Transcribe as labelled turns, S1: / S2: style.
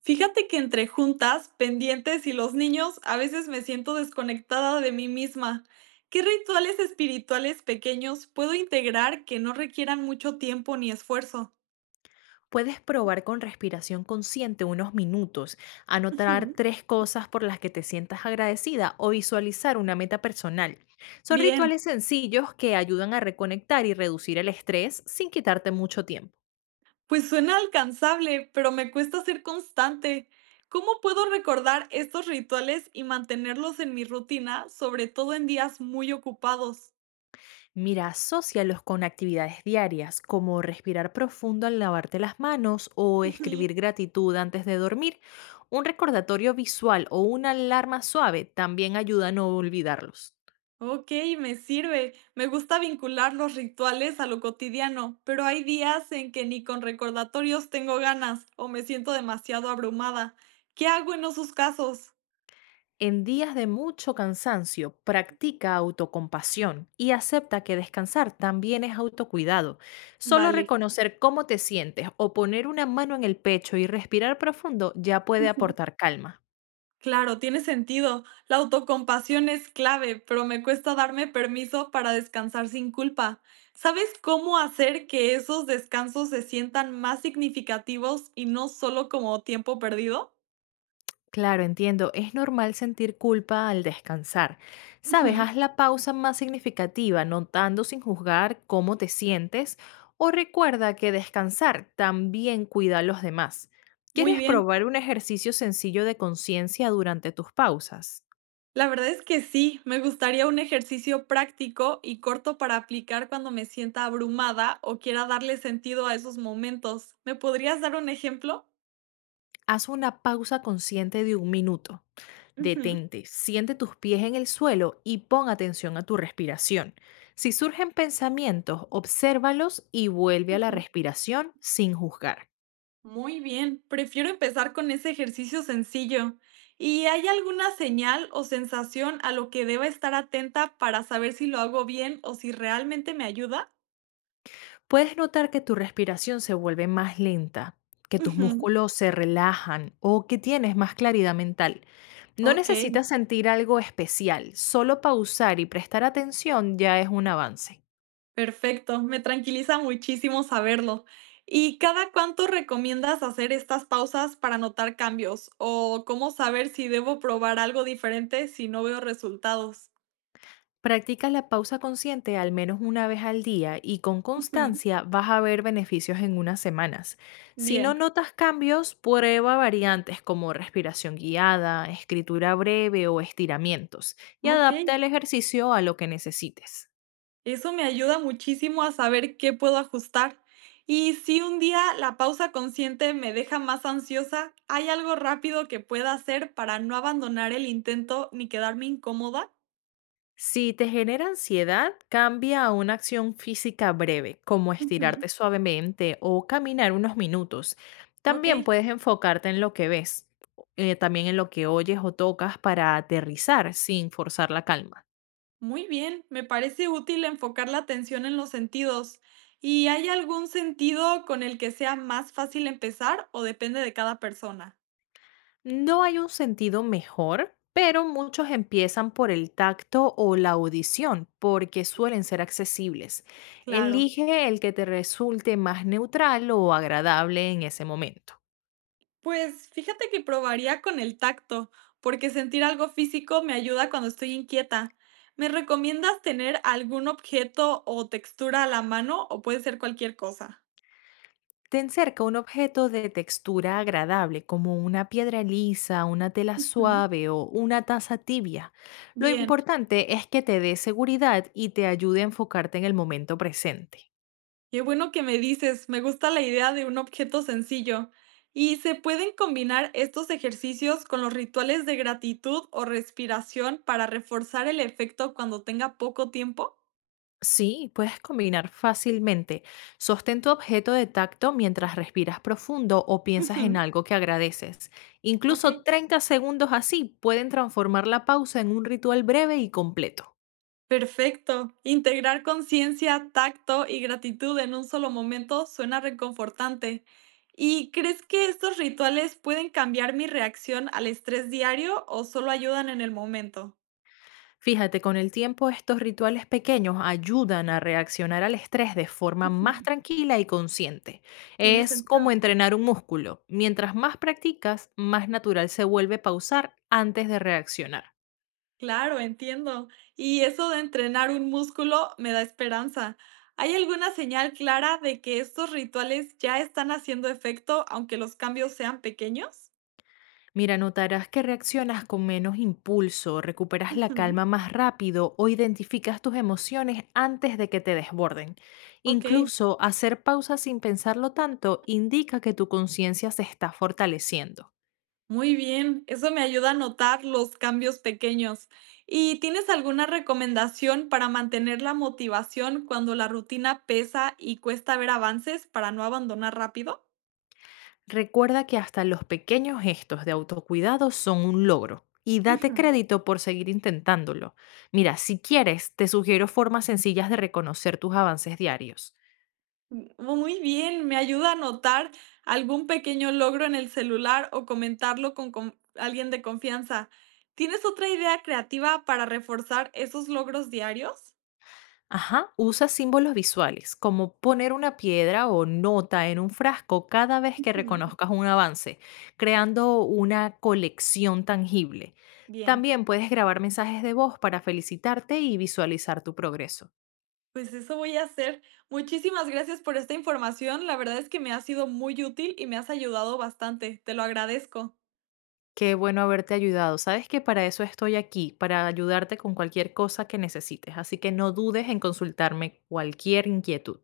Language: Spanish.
S1: Fíjate que entre juntas, pendientes y los niños, a veces me siento desconectada de mí misma. ¿Qué rituales espirituales pequeños puedo integrar que no requieran mucho tiempo ni esfuerzo?
S2: Puedes probar con respiración consciente unos minutos, anotar
S1: Ujú.
S2: tres cosas por las que te sientas agradecida o visualizar una meta personal. Son
S1: Bien,
S2: rituales sencillos que ayudan a reconectar y reducir el estrés sin quitarte mucho tiempo.
S1: pues suena alcanzable, pero me cuesta ser constante. ¿Cómo puedo recordar estos rituales y mantenerlos en mi rutina, sobre todo en días muy ocupados?
S2: Mira, asócialos con actividades diarias como respirar profundo al lavarte las manos o escribir gratitud antes de dormir. Un recordatorio visual o una alarma suave también ayuda a no olvidarlos.
S1: Okey, me sirve. Me gusta vincular los rituales a lo cotidiano, pero hay días en que ni con recordatorios tengo ganas o me siento demasiado abrumada. ¿Qué hago en esos casos?
S2: En días de mucho cansancio, practica autocompasión y acepta que descansar también es autocuidado. Solo
S1: Vale.
S2: reconocer cómo te sientes o poner una mano en el pecho y respirar profundo ya puede aportar calma.
S1: Claro, tiene sentido. La autocompasión es clave, pero me cuesta darme permiso para descansar sin culpa. ¿Sabes cómo hacer que esos descansos se sientan más significativos y no solo como tiempo perdido?
S2: Claro, entiendo. Es normal sentir culpa al descansar. Sabes,
S1: Ujú.
S2: haz la pausa más significativa, notando sin juzgar cómo te sientes o recuerda que descansar también cuida a los demás.
S1: Muy
S2: ¿Quieres
S1: bien.
S2: probar un ejercicio sencillo de conciencia durante tus pausas?
S1: La verdad es que sí, me gustaría un ejercicio práctico y corto para aplicar cuando me sienta abrumada o quiera darle sentido a esos momentos. ¿Me podrías dar un ejemplo?
S2: Haz una pausa consciente de un minuto.
S1: Ujú,
S2: Detente, siente tus pies en el suelo y pon atención a tu respiración. Si surgen pensamientos, obsérvalos y vuelve a la
S1: ujú.
S2: respiración sin juzgar.
S1: Muy bien, prefiero empezar con ese ejercicio sencillo. ¿Y hay alguna señal o sensación a lo que deba estar atenta para saber si lo hago bien o si realmente me ayuda?
S2: Puedes notar que tu respiración se vuelve más lenta, que tus
S1: Ujú,
S2: músculos se relajan o que tienes más claridad mental. No
S1: ok.
S2: necesitas sentir algo especial, solo pausar y prestar atención ya es un avance.
S1: Perfecto, me tranquiliza muchísimo saberlo. ¿Y cada cuánto recomiendas hacer estas pausas para notar cambios? ¿O cómo saber si debo probar algo diferente si no veo resultados?
S2: Practica la pausa consciente al menos una vez al día y con
S1: Ujú,
S2: constancia vas a ver beneficios en unas semanas. Si no
S1: bien,
S2: notas cambios, prueba variantes como respiración guiada, escritura breve o estiramientos y
S1: ok.
S2: adapta el ejercicio a lo que necesites.
S1: Eso me ayuda muchísimo a saber qué puedo ajustar. Y si un día la pausa consciente me deja más ansiosa, ¿hay algo rápido que pueda hacer para no abandonar el intento ni quedarme incómoda?
S2: Si te genera ansiedad, cambia a una acción física breve, como
S1: Ujú,
S2: estirarte suavemente o caminar unos minutos.
S1: ok.
S2: También puedes enfocarte en lo que ves, también en lo que oyes o tocas para aterrizar sin forzar la calma.
S1: Muy bien, me parece útil enfocar la atención en los sentidos. ¿Y hay algún sentido con el que sea más fácil empezar o depende de cada persona?
S2: No hay un sentido mejor, pero muchos empiezan por el tacto o la audición porque suelen ser accesibles.
S1: Claro.
S2: Elige el que te resulte más neutral o agradable en ese momento.
S1: Pues fíjate que probaría con el tacto, porque sentir algo físico me ayuda cuando estoy inquieta. ¿Me recomiendas tener algún objeto o textura a la mano o puede ser cualquier cosa?
S2: Ten cerca un objeto de textura agradable, como una piedra lisa, una tela
S1: Ujú.
S2: suave o una taza tibia. Lo
S1: Bien.
S2: importante es que te dé seguridad y te ayude a enfocarte en el momento presente.
S1: Qué bueno que me dices, me gusta la idea de un objeto sencillo. ¿Y se pueden combinar estos ejercicios con los rituales de gratitud o respiración para reforzar el efecto cuando tenga poco tiempo?
S2: Sí, puedes combinar fácilmente. Sostén tu objeto de tacto mientras respiras profundo o piensas en
S1: Ujú,
S2: algo que agradeces.
S1: ok.
S2: Incluso 30 segundos así pueden transformar la pausa en un ritual breve y completo.
S1: Perfecto. Integrar conciencia, tacto y gratitud en un solo momento suena reconfortante. ¿Y crees que estos rituales pueden cambiar mi reacción al estrés diario o solo ayudan en el momento?
S2: Fíjate, con el tiempo estos rituales pequeños ayudan a reaccionar al estrés de forma más
S1: Ujú,
S2: tranquila y consciente.
S1: tiene
S2: Es como
S1: sentido.
S2: entrenar un músculo. Mientras más practicas, más natural se vuelve pausar antes de reaccionar.
S1: Claro, entiendo. Y eso de entrenar un músculo me da esperanza. ¿Hay alguna señal clara de que estos rituales ya están haciendo efecto, aunque los cambios sean pequeños?
S2: Mira, notarás que reaccionas con menos impulso, recuperas la
S1: Ujú,
S2: calma más rápido o identificas tus emociones antes de que te desborden.
S1: ok,
S2: Incluso hacer pausas sin pensarlo tanto indica que tu conciencia se está fortaleciendo.
S1: muy bien. Eso me ayuda a notar los cambios pequeños. ¿Y tienes alguna recomendación para mantener la motivación cuando la rutina pesa y cuesta ver avances para no abandonar rápido?
S2: Recuerda que hasta los pequeños gestos de autocuidado son un logro y date crédito por seguir intentándolo. Mira, si quieres, te sugiero formas sencillas de reconocer tus avances diarios.
S1: Mm, muy bien, me ayuda a anotar algún pequeño logro en el celular o comentarlo con alguien de confianza. ¿Tienes otra idea creativa para reforzar esos logros diarios?
S2: Ajá, usa símbolos visuales, como poner una piedra o nota en un frasco cada vez que
S1: Ujú,
S2: reconozcas un avance, creando una colección tangible.
S1: bien,
S2: También puedes grabar mensajes de voz para felicitarte y visualizar tu progreso.
S1: pues eso voy a hacer. Muchísimas gracias por esta información. La verdad es que me ha sido muy útil y me has ayudado bastante. Te lo agradezco.
S2: Qué bueno haberte ayudado. Sabes que para eso estoy aquí, para ayudarte con cualquier cosa que necesites, así que no dudes en consultarme cualquier inquietud.